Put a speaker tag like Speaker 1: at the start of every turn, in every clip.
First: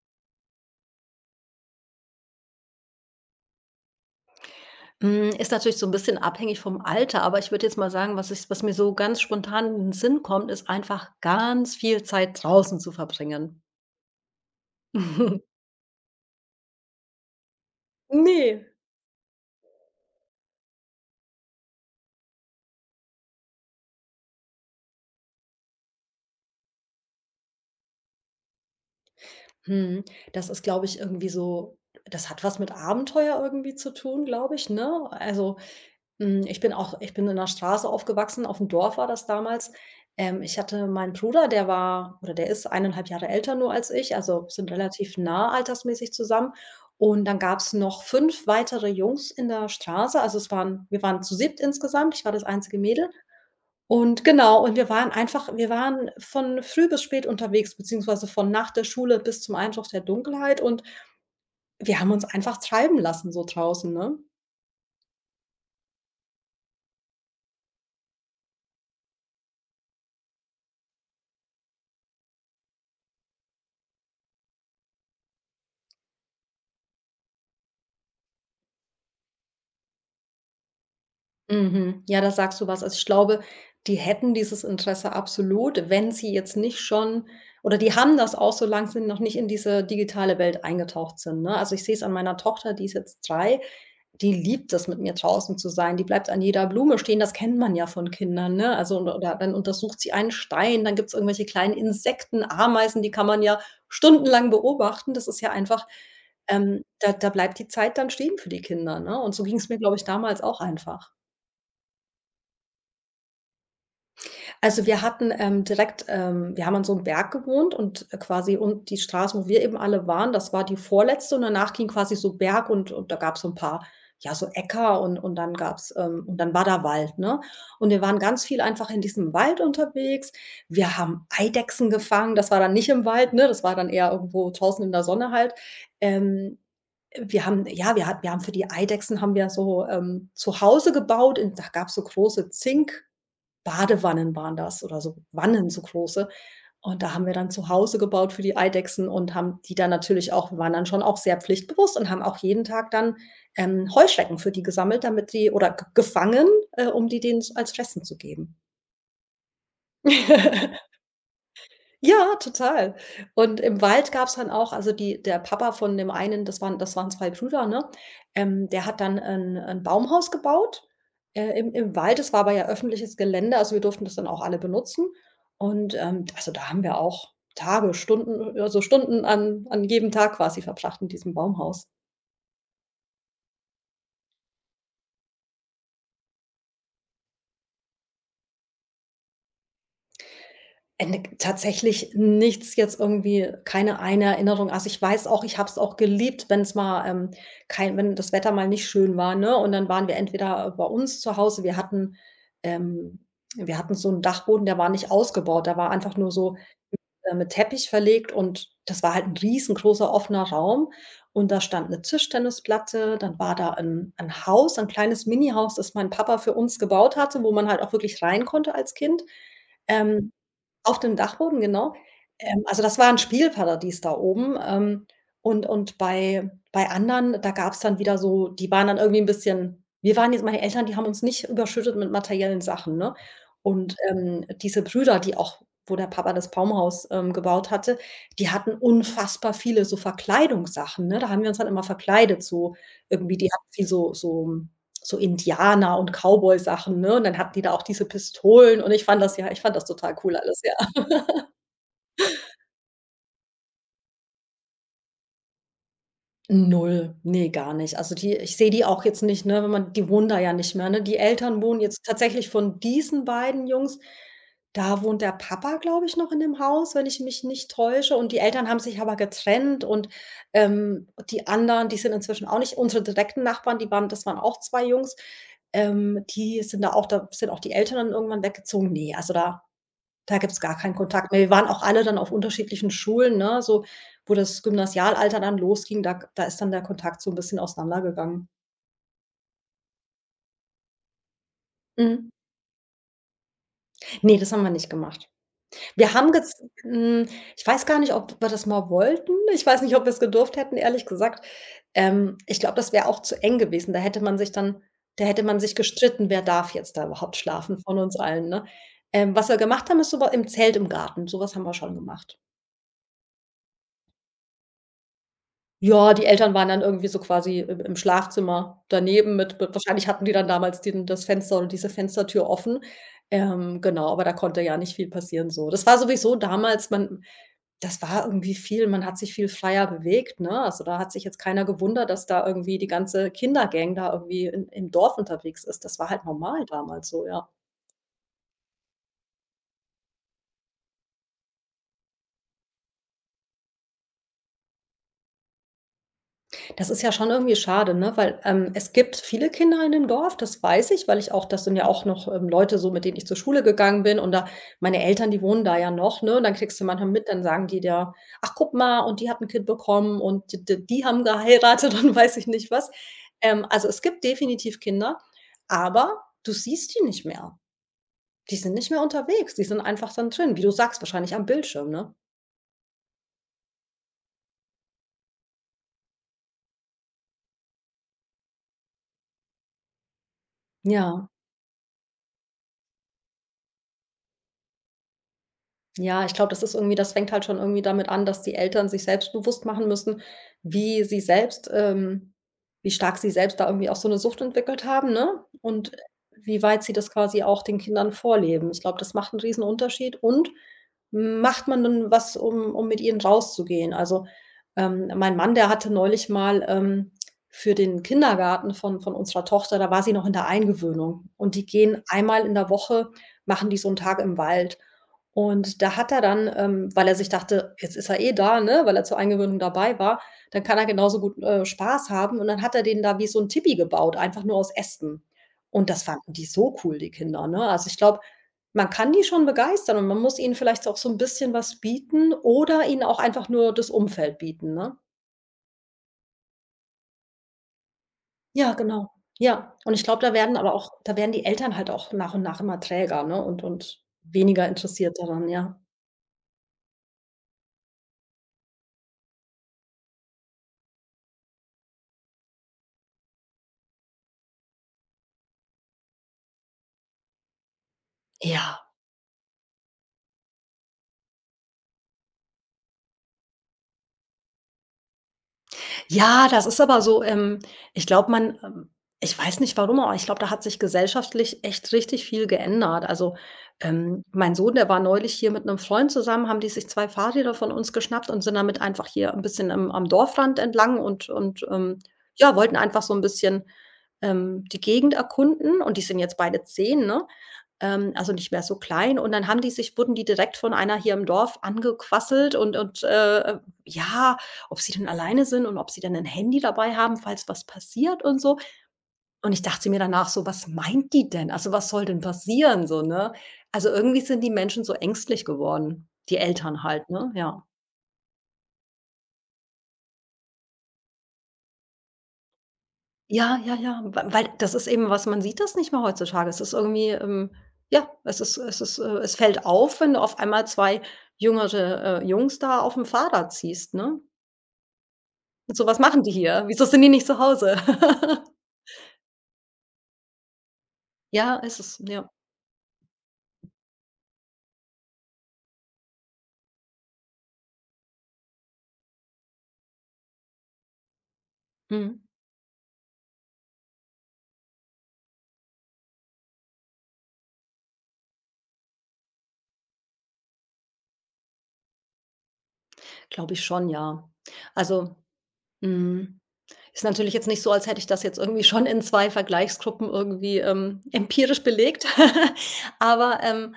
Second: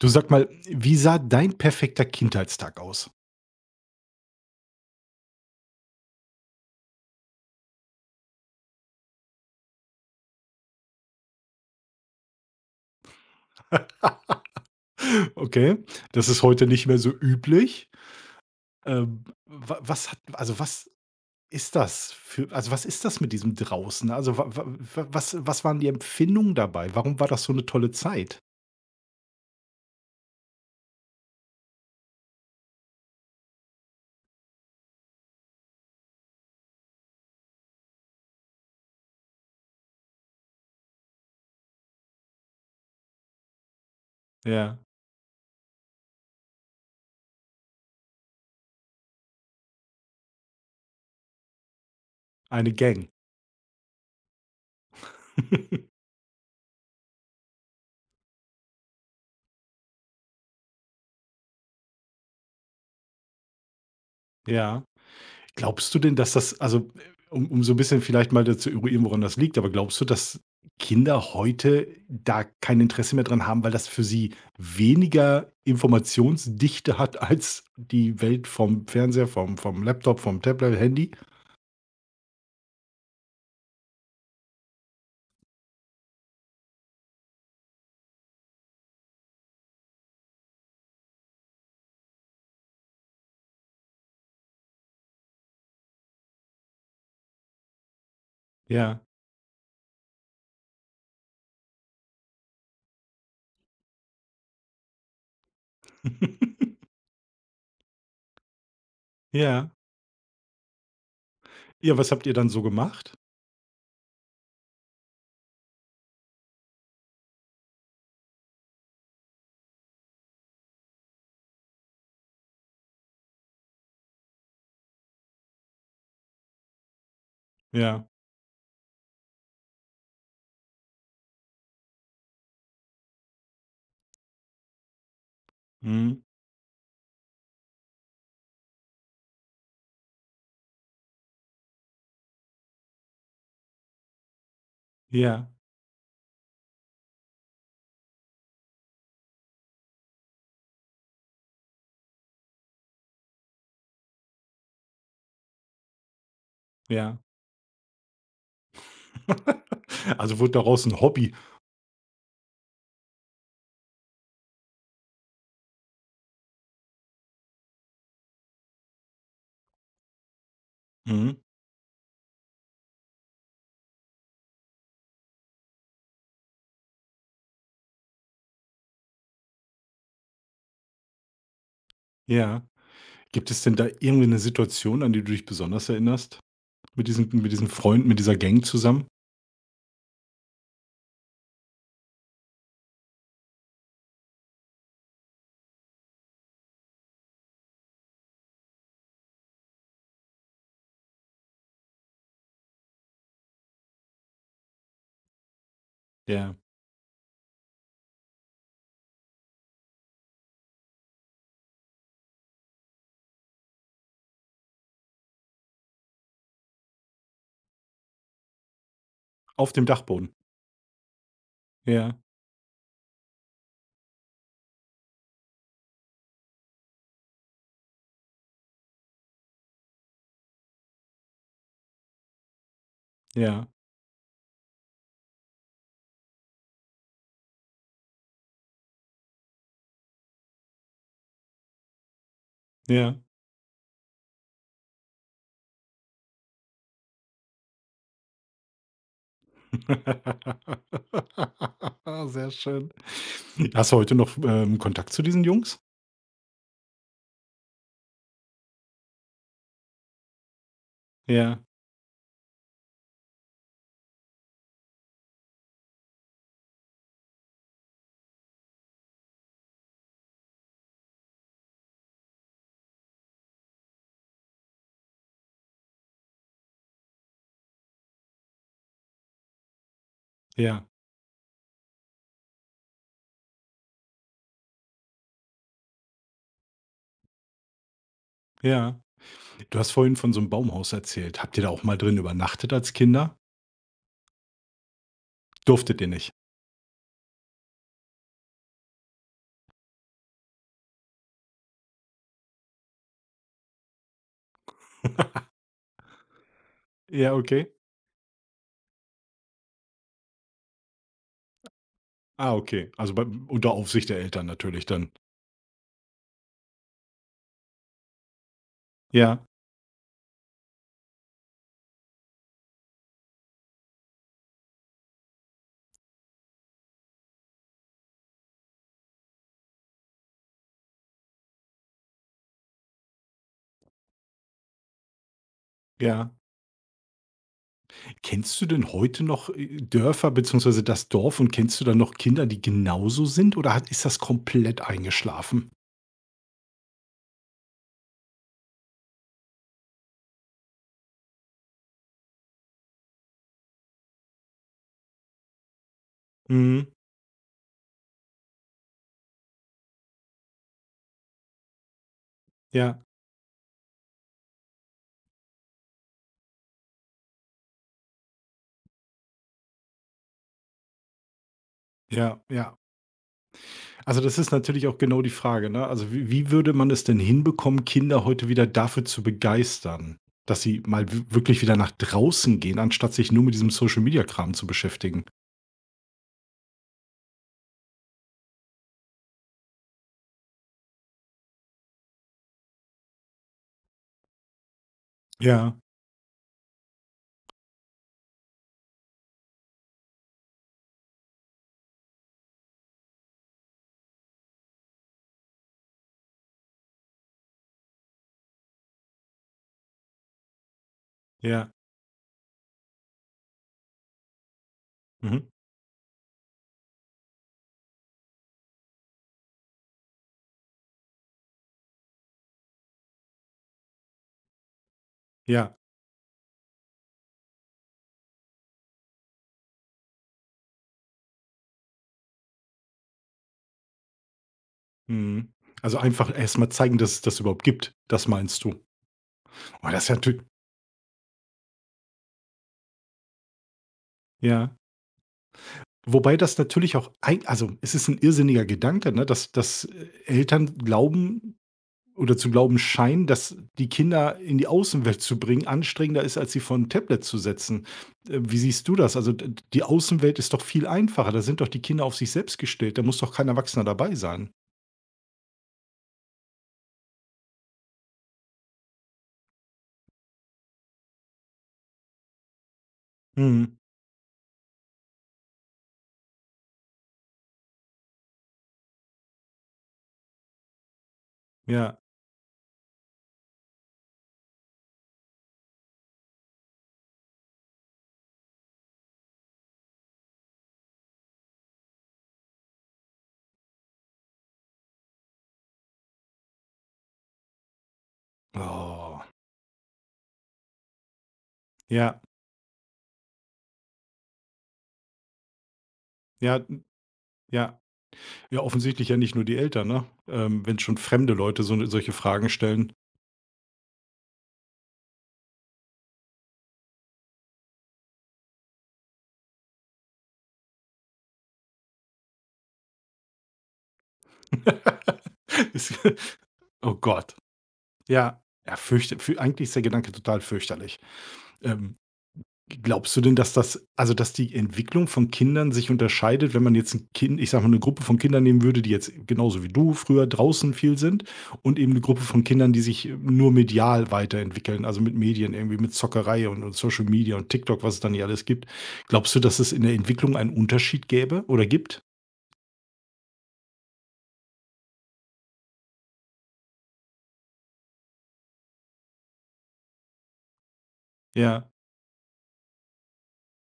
Speaker 1: Du, sag mal, wie sah dein perfekter Kindheitstag aus?
Speaker 2: Ist natürlich so ein bisschen abhängig vom Alter, aber ich würde jetzt mal sagen, was ich was mir so ganz spontan in den Sinn kommt, ist einfach ganz viel Zeit draußen zu verbringen.
Speaker 1: Okay, das ist heute nicht mehr so üblich.
Speaker 2: Ne.
Speaker 1: Wa was hat also, was ist das für also, was ist das mit diesem draußen? Also, wa wa wa was waren die Empfindungen dabei? Warum war das so eine tolle Zeit?
Speaker 2: Mhm, Das ist, glaube ich, irgendwie so das hat was mit Abenteuer irgendwie zu tun, glaube ich, ne? Also, ich bin auch ich bin in der Straße aufgewachsen, auf dem Dorf war das damals. Ich hatte meinen Bruder, der war oder der ist eineinhalb Jahre älter nur als ich, also sind
Speaker 1: Ja,
Speaker 2: relativ nah altersmäßig zusammen. Und dann gab es noch 5 weitere Jungs in der Straße. Also, es waren wir waren zu siebt insgesamt. Ich war das
Speaker 1: eine
Speaker 2: einzige Mädel.
Speaker 1: Gang.
Speaker 2: Und genau, und wir waren von früh bis spät unterwegs, beziehungsweise von nach der Schule bis zum Einbruch der Dunkelheit und wir haben uns einfach treiben lassen so draußen, ne?
Speaker 1: Ja. Glaubst du denn, dass das also, um so ein bisschen vielleicht mal zu eruieren, woran das liegt, aber glaubst du, dass Kinder heute da kein Interesse mehr dran haben, weil das für sie weniger Informationsdichte hat als die Welt vom Fernseher, vom Laptop, vom Tablet, Handy?
Speaker 2: Mhm. Ja, da sagst du was. Also, ich glaube, die hätten dieses Interesse absolut, wenn sie jetzt nicht schon oder die haben das auch, solange sie noch nicht in diese digitale Welt eingetaucht sind, ne? Also, ich sehe es an meiner Tochter, die ist jetzt 3. Die liebt es, mit mir draußen zu sein. Die bleibt an jeder Blume stehen, das kennt man ja von Kindern, ne? Also,
Speaker 1: Ja.
Speaker 2: und oder dann untersucht sie einen Stein, dann gibt es irgendwelche kleinen Insekten, Ameisen, die kann man ja stundenlang beobachten. Das ist ja einfach ähm, da da bleibt die Zeit dann stehen für die Kinder, ne? Und so ging es
Speaker 1: Ja.
Speaker 2: mir, glaube ich, damals auch einfach.
Speaker 1: Ja, was habt ihr dann so gemacht?
Speaker 2: Also, wir hatten, direkt wir haben an so einem Berg gewohnt und quasi und die Straße, wo wir eben alle waren, das war die vorletzte und danach ging quasi so Berg und da gab es so ein paar, ja, so Äcker und dann gab's und dann war da Wald, ne? Und wir
Speaker 1: Ja.
Speaker 2: waren ganz viel einfach in diesem Wald unterwegs. Wir haben Eidechsen gefangen, das war dann nicht im Wald, ne? Das war dann eher irgendwo draußen in der Sonne halt.
Speaker 1: Mhm.
Speaker 2: Ähm, Wir haben ja, wir haben für die Eidechsen haben wir so, zu Hause gebaut und da gab es so große Zink Badewannen waren das oder so
Speaker 1: Ja,
Speaker 2: Wannen, so große. Und da haben wir dann zu Hause gebaut für die Eidechsen und haben die dann natürlich auch wir waren dann schon auch sehr pflichtbewusst und haben auch jeden Tag dann, Heuschrecken für die gesammelt, damit die oder ge gefangen, um
Speaker 1: ja.
Speaker 2: die denen z als Fressen zu geben.
Speaker 1: Also, wurde daraus ein Hobby.
Speaker 2: Ja, total. Und im Wald gab's dann auch also die der Papa von dem einen, das waren 2 Brüder, ne? Der hat dann 'n Baumhaus gebaut,
Speaker 1: Mhm.
Speaker 2: im im Wald. Das war aber ja öffentliches Gelände, also wir durften das dann auch alle benutzen. Und, also da haben wir auch Tage, Stunden an an jedem Tag quasi verbracht in diesem Baumhaus.
Speaker 1: Ja. Gibt es denn da irgendwie eine Situation, an die du dich besonders erinnerst? Mit diesem Freund, mit dieser Gang zusammen?
Speaker 2: Ende tatsächlich nichts jetzt irgendwie keine eine Erinnerung. Also, ich weiß auch, ich habe es auch geliebt, wenn es mal, kein wenn das Wetter mal nicht schön war, ne? Und dann waren wir entweder bei uns zu Hause ähm wir hatten so einen Dachboden, der war nicht ausgebaut. Da war einfach nur
Speaker 1: Ja.
Speaker 2: so mit Teppich verlegt und das war halt ein riesengroßer offener Raum und da stand eine Tischtennisplatte, dann war da ein Haus, ein kleines Mini-Haus, das mein Papa für uns gebaut hatte, wo man halt auch wirklich rein konnte als Kind,
Speaker 1: Auf dem
Speaker 2: ähm,
Speaker 1: Dachboden.
Speaker 2: auf dem Dachboden, genau.
Speaker 1: Ja,
Speaker 2: Also, das war ein Spielparadies da oben, und bei anderen, da gab es dann wieder so die waren dann irgendwie ein bisschen wir waren jetzt meine Eltern, die haben uns nicht überschüttet mit materiellen Sachen, ne?
Speaker 1: ja,
Speaker 2: Und, diese Brüder, die auch wo der Papa das Baumhaus, gebaut hatte, die hatten unfassbar viele so Verkleidungssachen, ne? Da haben wir uns dann immer verkleidet, so
Speaker 1: ja.
Speaker 2: irgendwie die hatten viel so Indianer und Cowboy-Sachen, ne? Und dann hatten die da auch diese Pistolen und ich fand das ja ich fand das total cool alles, ja.
Speaker 1: Sehr schön. Hast du heute noch, Kontakt zu diesen Jungs?
Speaker 2: Null, nee, gar nicht. Also, die ich sehe die auch jetzt nicht, ne, wenn man die wohnen da ja nicht mehr, ne? Die Eltern
Speaker 1: Ja,
Speaker 2: wohnen jetzt tatsächlich von diesen beiden Jungs da wohnt der Papa, glaube ich, noch in dem Haus, wenn ich mich nicht täusche, und die Eltern haben sich aber getrennt und, die anderen, die sind inzwischen auch nicht unsere direkten Nachbarn, die waren das waren auch 2 Jungs, die sind da auch da sind auch die Eltern dann irgendwann weggezogen. Ne, also da gibt's gar
Speaker 1: ja,
Speaker 2: keinen Kontakt mehr. Wir waren auch alle dann auf unterschiedlichen Schulen, ne, so wo das Gymnasialalter dann losging, da ist dann der Kontakt so 'n bisschen auseinandergegangen.
Speaker 1: ja. Du hast vorhin von so einem Baumhaus erzählt. Habt ihr da auch mal drin
Speaker 2: Mhm.
Speaker 1: übernachtet als Kinder?
Speaker 2: Ne, das haben wir nicht gemacht.
Speaker 1: Durftet ihr
Speaker 2: Wir haben
Speaker 1: nicht?
Speaker 2: gez hm, ich weiß gar nicht, ob wir das mal wollten. Ich weiß nicht, ob wir's gedurft hätten, ehrlich gesagt. Ich glaube, das wäre auch zu eng gewesen. Da hätte man sich gestritten, wer darf jetzt da
Speaker 1: Ja,
Speaker 2: überhaupt
Speaker 1: okay.
Speaker 2: schlafen von uns allen, ne? Was wir gemacht haben, ist so wa im Zelt im Garten, so was haben wir schon gemacht.
Speaker 1: Ah, okay. Also, bei unter Aufsicht der Eltern natürlich dann.
Speaker 2: Ja, die Eltern waren dann irgendwie so quasi im im Schlafzimmer daneben
Speaker 1: Ja,
Speaker 2: mit wahrscheinlich hatten die dann damals den das Fenster oder diese Fenstertür offen. Genau, aber da konnte ja nicht viel passieren so. Das war sowieso damals man das war irgendwie viel man hat sich viel freier bewegt, ne? Also, da hat sich jetzt keiner gewundert, dass da irgendwie die ganze Kindergang da irgendwie in im Dorf unterwegs ist. Das war halt
Speaker 1: ja.
Speaker 2: normal damals so, ja.
Speaker 1: Kennst du denn heute noch, Dörfer beziehungsweise das Dorf und kennst du dann noch Kinder, die genauso sind oder hat ist das komplett eingeschlafen?
Speaker 2: Das ist ja schon irgendwie schade, ne? Weil, es gibt viele Kinder in dem Dorf, das weiß ich, weil ich auch das sind ja auch noch, Leute so, mit denen ich zur Schule gegangen bin und da meine Eltern, die wohnen da ja noch, ne? Und dann kriegst du
Speaker 1: Mhm.
Speaker 2: manchmal mit, dann sagen die dir: „Ach, guck mal, und die hat ein Kind bekommen und d d die haben geheiratet“ und weiß ich nicht was.
Speaker 1: Ja,
Speaker 2: Also, es gibt definitiv Kinder, aber du siehst die nicht mehr. Die sind nicht mehr unterwegs, die sind einfach dann drin, wie du sagst, wahrscheinlich am Bildschirm, ne?
Speaker 1: ja, ja. Also, das ist natürlich auch genau die Frage, ne? Also, wie würde man es denn hinbekommen, Kinder heute wieder dafür zu begeistern, dass sie mal w
Speaker 2: Ja.
Speaker 1: wirklich wieder nach draußen gehen, anstatt sich nur mit diesem Social-Media-Kram zu beschäftigen?
Speaker 2: Ja, ich glaube, das fängt halt schon irgendwie damit an, dass die Eltern sich selbst bewusst machen müssen, wie sie selbst wie stark sie selbst da irgendwie auch so eine Sucht entwickelt haben, ne?
Speaker 1: Ja,
Speaker 2: Und wie weit sie das quasi auch den Kindern vorleben. Ich glaube, das macht einen riesen Unterschied. Und macht man dann was, um um mit ihnen rauszugehen? Also, mein Mann, der hatte neulich mal, für den Kindergarten von unserer Tochter da war sie noch in der Eingewöhnung und die
Speaker 1: ja,
Speaker 2: gehen einmal in der Woche machen die so einen Tag im Wald.
Speaker 1: mhm,
Speaker 2: Und da hat er dann, weil er sich dachte, jetzt ist er eh da, ne, weil er zur Eingewöhnung dabei war, dann kann er genauso gut, Spaß haben. Und dann hat er denen da wie so 'n Tipi gebaut, einfach nur aus Ästen.
Speaker 1: ja,
Speaker 2: Und das fanden die so cool, die Kinder, ne? Also, ich glaube, man kann die schon begeistern und man muss ihnen vielleicht auch so 'n bisschen was bieten oder ihnen auch einfach nur das Umfeld bieten, ne?
Speaker 1: mhm. Also, einfach erst mal zeigen, dass es das überhaupt gibt. Das meinst
Speaker 2: Ja,
Speaker 1: du?
Speaker 2: genau. Ja,
Speaker 1: Oh,
Speaker 2: und ich
Speaker 1: das ist ja
Speaker 2: glaube,
Speaker 1: natür
Speaker 2: da werden die Eltern halt auch nach und nach immer träger, ne, und weniger
Speaker 1: ja.
Speaker 2: interessiert daran, ja.
Speaker 1: Wobei das natürlich auch eig also, es ist ein irrsinniger Gedanke, ne, dass Eltern glauben oder zu glauben scheinen, dass die Kinder in die Außenwelt zu bringen anstrengender ist, als sie vor ein Tablet zu setzen. Wie
Speaker 2: Ja.
Speaker 1: siehst du das? Also, d Die Außenwelt ist doch viel einfacher. Da sind doch die Kinder auf sich selbst gestellt. Da muss doch kein Erwachsener dabei sein.
Speaker 2: Ja, das ist aber so, ich glaube, man ich weiß nicht warum, aber ich glaube, da hat sich gesellschaftlich echt richtig viel geändert. Also,
Speaker 1: Mhm.
Speaker 2: mein Sohn, der war neulich hier mit einem Freund zusammen, haben die sich 2 Fahrräder von uns geschnappt und sind damit einfach hier ein bisschen am am Dorfrand entlang und
Speaker 1: Ja.
Speaker 2: ja, wollten einfach so ein bisschen, die Gegend erkunden und die sind jetzt beide 10. Ne? Also nicht mehr so klein. Und dann haben die sich wurden die direkt von einer hier im Dorf angequasselt und ja, ob sie denn alleine sind und ob sie denn ein Handy dabei haben, falls was passiert und so.
Speaker 1: Oh.
Speaker 2: Und ich dachte mir danach so: „Was meint die denn? Also, was soll denn
Speaker 1: Ja,
Speaker 2: passieren so, ne?“ Also, irgendwie sind die Menschen so ängstlich geworden, die
Speaker 1: ja,
Speaker 2: Eltern
Speaker 1: hm,
Speaker 2: halt, ne? Ja.
Speaker 1: ja. Ja, offensichtlich ja nicht nur die Eltern, ne? Wenn schon fremde Leute solche Fragen stellen.
Speaker 2: Ja, ja, ja, w weil das ist eben was man sieht das nicht mehr heutzutage. Es ist irgendwie, ja, es ist, es fällt auf, wenn du auf einmal 2 jüngere, Jungs da auf dem Fahrrad ziehst. Ne? Und so:
Speaker 1: Ist
Speaker 2: „Was machen die hier? Wieso
Speaker 1: oh
Speaker 2: sind die nicht
Speaker 1: Gott.
Speaker 2: zu Hause?"
Speaker 1: Ja, ja, fürchte fü eigentlich ist der Gedanke total fürchterlich.
Speaker 2: Ja, es
Speaker 1: Ähm,
Speaker 2: ist ja.
Speaker 1: glaubst du denn, dass das also, dass die Entwicklung von Kindern sich unterscheidet, wenn man jetzt ein Kind ich sage mal, eine Gruppe von Kindern nehmen würde, die jetzt genauso wie du früher draußen viel sind und eben eine
Speaker 2: Mhm.
Speaker 1: Gruppe von Kindern, die sich nur medial weiterentwickeln, also, mit Medien irgendwie, mit Zockerei und Social Media und TikTok, was es dann nicht alles gibt. Glaubst du, dass es in der Entwicklung einen Unterschied gäbe oder gibt?
Speaker 2: Glaube ich schon, ja. Also, mhm, ist natürlich jetzt nicht so, als hätte ich das jetzt irgendwie schon in 2 Vergleichsgruppen irgendwie, empirisch
Speaker 1: Ja,
Speaker 2: belegt, aber,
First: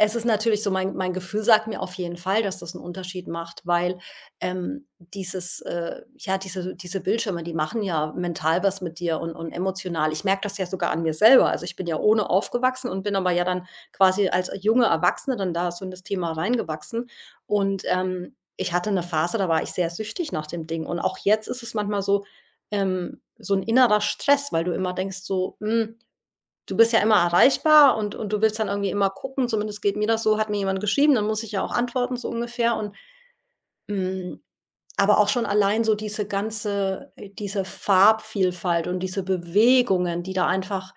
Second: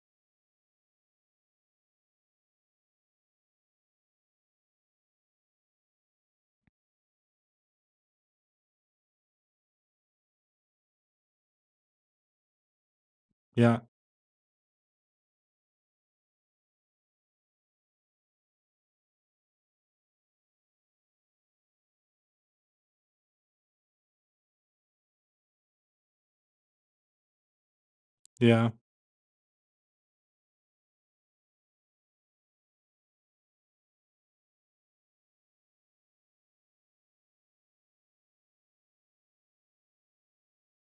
Speaker 2: es ist natürlich so, mein Gefühl sagt mir auf jeden Fall, dass das einen Unterschied macht, weil dieses ja, diese Bildschirme, die machen ja mental was mit dir und emotional. Ich merke das ja sogar an mir selber. Also, ich bin ja ohne aufgewachsen und bin aber ja dann
Speaker 1: ja,
Speaker 2: quasi als junge Erwachsene dann da so in das Thema reingewachsen. Und ich hatte eine Phase, da war ich sehr süchtig nach dem Ding. Und auch jetzt ist es manchmal so, so ein innerer Stress, weil du immer denkst so: „Hm, du bist ja immer erreichbar und du willst dann
Speaker 1: ja,
Speaker 2: irgendwie immer gucken, zumindest geht mir das so, hat mir jemand geschrieben, dann muss ich ja auch antworten, so ungefähr." Und, hm, aber auch schon allein so diese ganze diese Farbvielfalt und diese Bewegungen, die da einfach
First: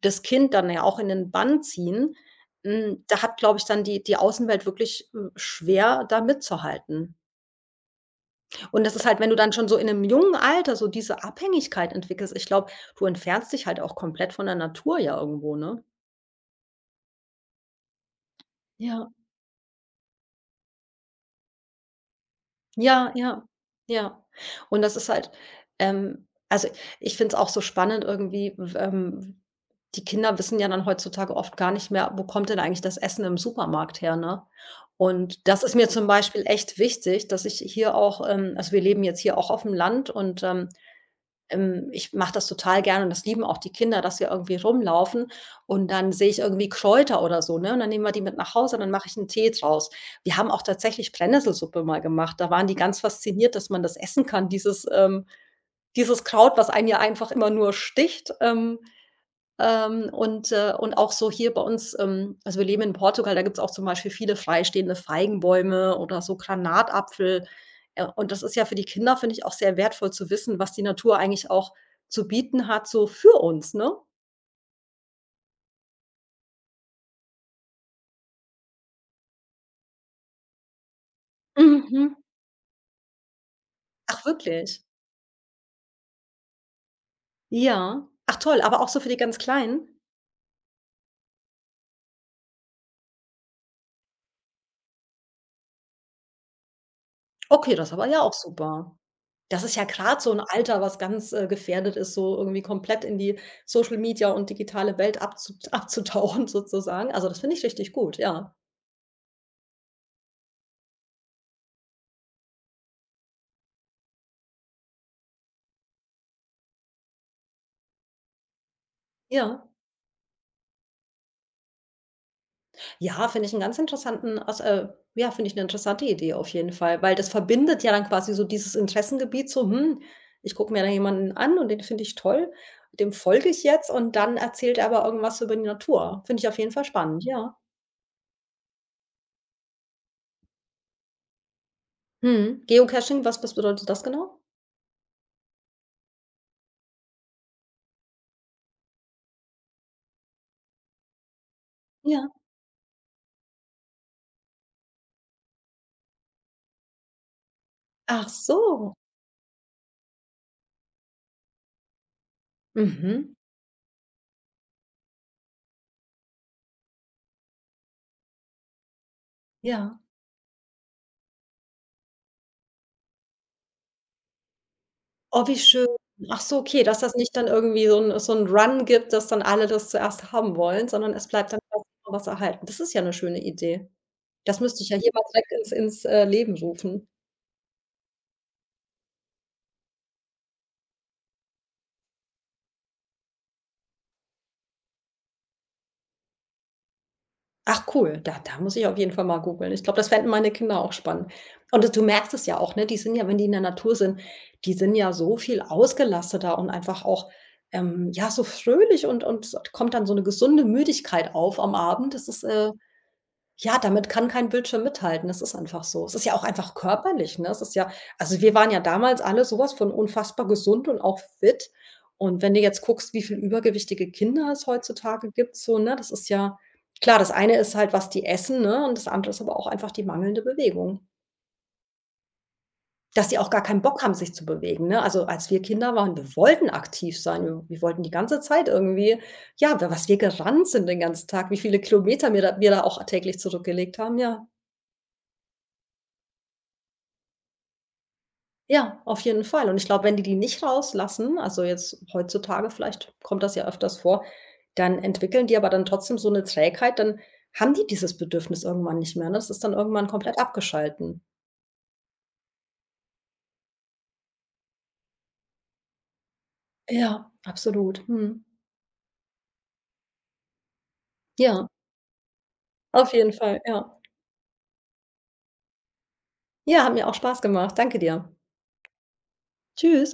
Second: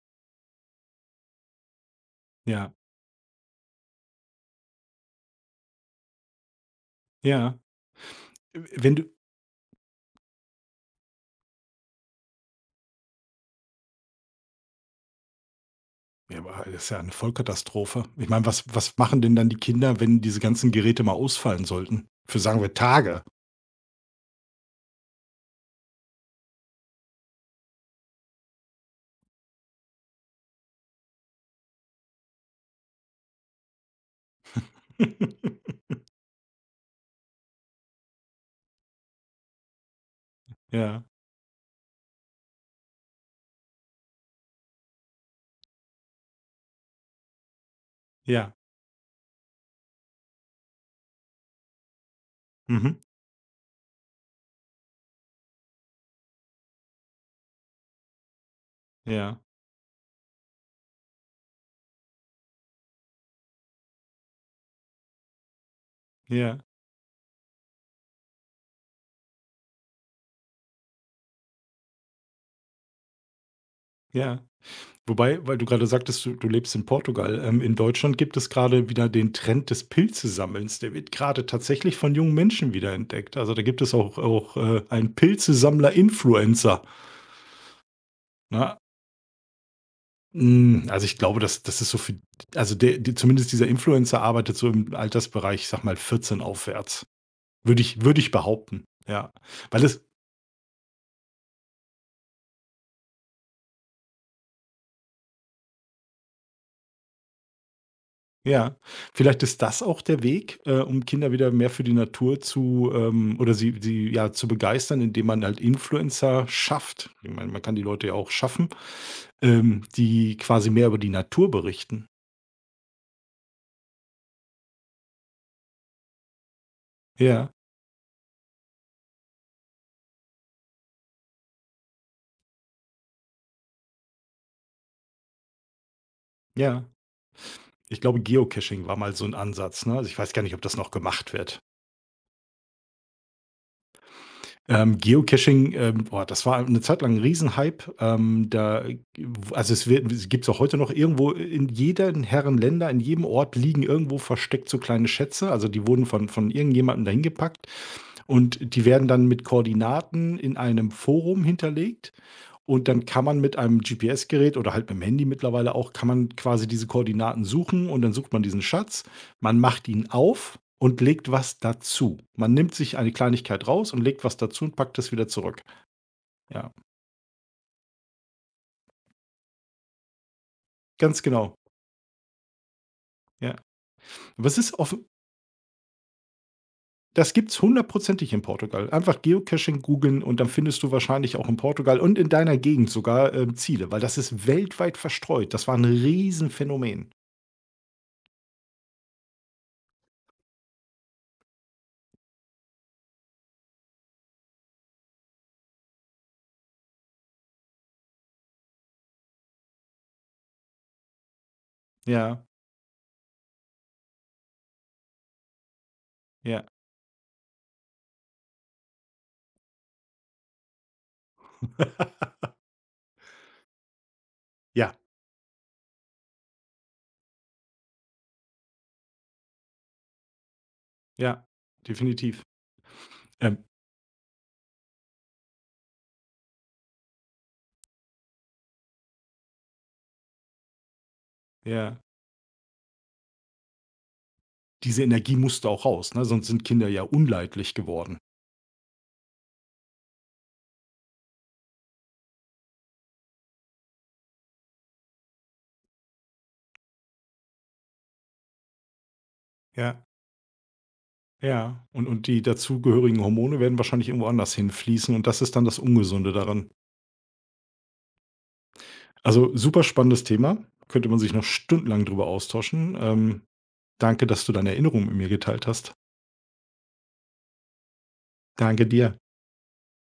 Speaker 2: das Kind dann ja auch in den Bann ziehen,
Speaker 1: ja,
Speaker 2: hm, da hat, glaube ich, dann die Außenwelt wirklich, schwer, da mitzuhalten.
Speaker 1: ja.
Speaker 2: Und
Speaker 1: Wenn
Speaker 2: das ist
Speaker 1: du
Speaker 2: halt, wenn du dann schon so in einem jungen Alter so diese Abhängigkeit entwickelst, ich glaube, du entfernst dich halt auch komplett von der Natur, ja irgendwo, ne?
Speaker 1: ja, aber das ist ja eine Vollkatastrophe. Ich meine, was
Speaker 2: Ja.
Speaker 1: machen denn dann die Kinder, wenn diese ganzen Geräte mal ausfallen sollten? Für, sagen wir,
Speaker 2: Ja,
Speaker 1: Tage.
Speaker 2: ja, ja. Und das ist halt also, ich finde es auch so spannend irgendwie, w die Kinder wissen ja dann heutzutage oft gar nicht mehr, wo kommt denn eigentlich das Essen im Supermarkt her, ne? Und das ist mir zum Beispiel echt wichtig, dass ich hier auch also, wir leben jetzt hier auch auf dem Land, und
Speaker 1: Ja,
Speaker 2: ich mache das total gerne und das lieben auch die Kinder, dass wir irgendwie rumlaufen und dann sehe ich irgendwie Kräuter oder so, ne? Und dann nehmen wir die mit nach
Speaker 1: ja,
Speaker 2: Hause und dann mache ich einen Tee draus. Wir haben auch tatsächlich Brennnesselsuppe mal gemacht. Da waren die
Speaker 1: mhm,
Speaker 2: ganz fasziniert, dass man das essen kann, dieses dieses Kraut, was einen ja einfach immer nur sticht.
Speaker 1: ja,
Speaker 2: Und auch so hier bei uns, also wir leben in Portugal, da gibt's auch zum Beispiel viele freistehende Feigenbäume oder so
Speaker 1: ja,
Speaker 2: Granatapfel. Und das ist ja für die Kinder, finde ich, auch sehr wertvoll zu wissen, was die Natur eigentlich auch zu bieten hat, so für uns, ne?
Speaker 1: ja. Wobei, weil du gerade sagtest, du lebst in Portugal. In Deutschland gibt es gerade wieder den Trend des Pilzesammelns. Der wird gerade tatsächlich
Speaker 2: Mhm.
Speaker 1: von jungen Menschen wieder entdeckt. Also, da gibt es
Speaker 2: Ach,
Speaker 1: auch,
Speaker 2: wirklich?
Speaker 1: einen Pilzesammler-Influencer,
Speaker 2: Ja. Ach toll,
Speaker 1: ne?
Speaker 2: aber auch so für die ganz Kleinen?
Speaker 1: Hm, also, ich glaube, dass das ist so für also, der die zumindest dieser Influencer arbeitet so im Altersbereich, ich sag mal, 14 aufwärts,
Speaker 2: Okay, das ist aber
Speaker 1: würde
Speaker 2: ja
Speaker 1: ich
Speaker 2: auch
Speaker 1: behaupten,
Speaker 2: super.
Speaker 1: ja.
Speaker 2: Das ist
Speaker 1: Weil
Speaker 2: ja
Speaker 1: es
Speaker 2: gerade so 'n Alter, was ganz, gefährdet ist, so irgendwie komplett in die Social Media und digitale Welt abzutauchen sozusagen. Also, das finde ich richtig gut, ja.
Speaker 1: ja, vielleicht ist das auch der Weg, um Kinder wieder mehr für die Natur zu, oder sie, ja, zu begeistern, indem man halt Influencer schafft. Ich meine, man kann die Leute ja auch schaffen,
Speaker 2: Ja,
Speaker 1: die quasi mehr über die Natur berichten.
Speaker 2: Ja, finde ich 'n ganz interessanten as ja, finde ich 'ne interessante Idee auf jeden Fall, weil das
Speaker 1: Ja,
Speaker 2: verbindet ja dann quasi so dieses Interessengebiet so: „Hm, ich gucke mir da jemanden an und den finde ich toll, dem folge ich jetzt und dann erzählt er aber irgendwas über die Natur." Finde ich auf jeden Fall
Speaker 1: ja.
Speaker 2: spannend, ja.
Speaker 1: Ich glaube, Geocaching war mal so ein Ansatz, ne? Also, ich weiß gar nicht, ob das noch gemacht wird.
Speaker 2: Mhm. Geocaching, was bedeutet das genau?
Speaker 1: Geocaching, boah, das war eine Zeit lang ein Riesenhype. Da also, es gibt's auch heute noch irgendwo in jedem
Speaker 2: Ja.
Speaker 1: Herrenländer, in jedem Ort liegen irgendwo versteckt so kleine Schätze. Also, die wurden von irgendjemandem dahin gepackt
Speaker 2: Ach
Speaker 1: und die
Speaker 2: so.
Speaker 1: werden dann mit Koordinaten in einem Forum hinterlegt und dann kann
Speaker 2: Mhm.
Speaker 1: man mit einem GPS-Gerät oder halt mit dem Handy mittlerweile auch kann man quasi diese Koordinaten suchen und dann sucht man diesen Schatz, man macht
Speaker 2: Ja.
Speaker 1: ihn auf und legt was dazu. Man nimmt sich eine Kleinigkeit raus und legt was dazu und packt das wieder
Speaker 2: Oh, wie
Speaker 1: zurück.
Speaker 2: schön. Ach so,
Speaker 1: Ja,
Speaker 2: okay, dass das nicht dann irgendwie so 'n Run gibt, dass dann alle das zuerst haben wollen, sondern
Speaker 1: ganz
Speaker 2: es bleibt
Speaker 1: genau.
Speaker 2: dann auch was erhalten. Das ist ja 'ne schöne
Speaker 1: Ja.
Speaker 2: Idee.
Speaker 1: Aber es
Speaker 2: Das
Speaker 1: ist
Speaker 2: müsste ich ja
Speaker 1: offen,
Speaker 2: hier mal direkt ins Leben rufen.
Speaker 1: das gibt's hundertprozentig in Portugal. Einfach Geocaching googeln und dann findest du wahrscheinlich auch in Portugal und in deiner Gegend sogar, Ziele, weil das ist weltweit verstreut. Das war 'n Riesenphänomen.
Speaker 2: Ach cool, da muss ich auf jeden Fall mal googeln. Ich glaube, das fänden meine Kinder auch spannend. Und d du merkst es ja auch, ne? Die sind ja, wenn die in der Natur sind, die sind ja so viel ausgelasteter und einfach auch, ja, so fröhlich und es kommt dann so 'ne gesunde Müdigkeit auf am Abend. Das ist,
Speaker 1: Ja,
Speaker 2: äh, ja, damit kann kein Bildschirm mithalten. Das ist einfach so. Es ist ja auch
Speaker 1: ja.
Speaker 2: einfach körperlich, ne? Es ist ja, also, wir waren ja damals alle sowas von unfassbar gesund und auch fit. Und wenn du jetzt guckst, wie viel übergewichtige Kinder es
Speaker 1: Ja,
Speaker 2: heutzutage gibt, so, ne, das ist ja klar, das eine ist halt, was die essen, ne, und das andere ist aber auch einfach die mangelnde Bewegung.
Speaker 1: ja, definitiv.
Speaker 2: Dass die auch gar
Speaker 1: Ähm,
Speaker 2: keinen Bock haben, sich zu bewegen, ne? Also, als wir Kinder waren, wir wollten aktiv sein. Wir wollten die ganze Zeit irgendwie, ja, was wir gerannt sind den ganzen Tag, wie viele
Speaker 1: ja,
Speaker 2: Kilometer mir da wir da auch täglich zurückgelegt haben, ja.
Speaker 1: diese Energie musste auch raus, ne, sonst sind Kinder ja unleidlich geworden.
Speaker 2: Ja, auf jeden Fall. Und ich glaube, wenn die die nicht rauslassen, also jetzt heutzutage, vielleicht kommt das ja öfters vor, dann entwickeln die aber dann trotzdem so 'ne Trägheit, dann haben die dieses Bedürfnis irgendwann nicht mehr, ne? Das ist dann
Speaker 1: Ja,
Speaker 2: irgendwann komplett abgeschalten.
Speaker 1: ja. Und die dazugehörigen Hormone werden wahrscheinlich irgendwo anders hinfließen und das ist dann das Ungesunde daran.
Speaker 2: Ja, absolut. Mhm.
Speaker 1: Also, super spannendes Thema, könnte man sich noch
Speaker 2: Ja,
Speaker 1: stundenlang drüber austauschen.
Speaker 2: auf jeden Fall, ja.
Speaker 1: Danke, dass du deine Erinnerungen mit mir geteilt hast.
Speaker 2: Ja, hat mir auch Spaß gemacht. Danke dir.
Speaker 1: Danke dir.
Speaker 2: Tschüss.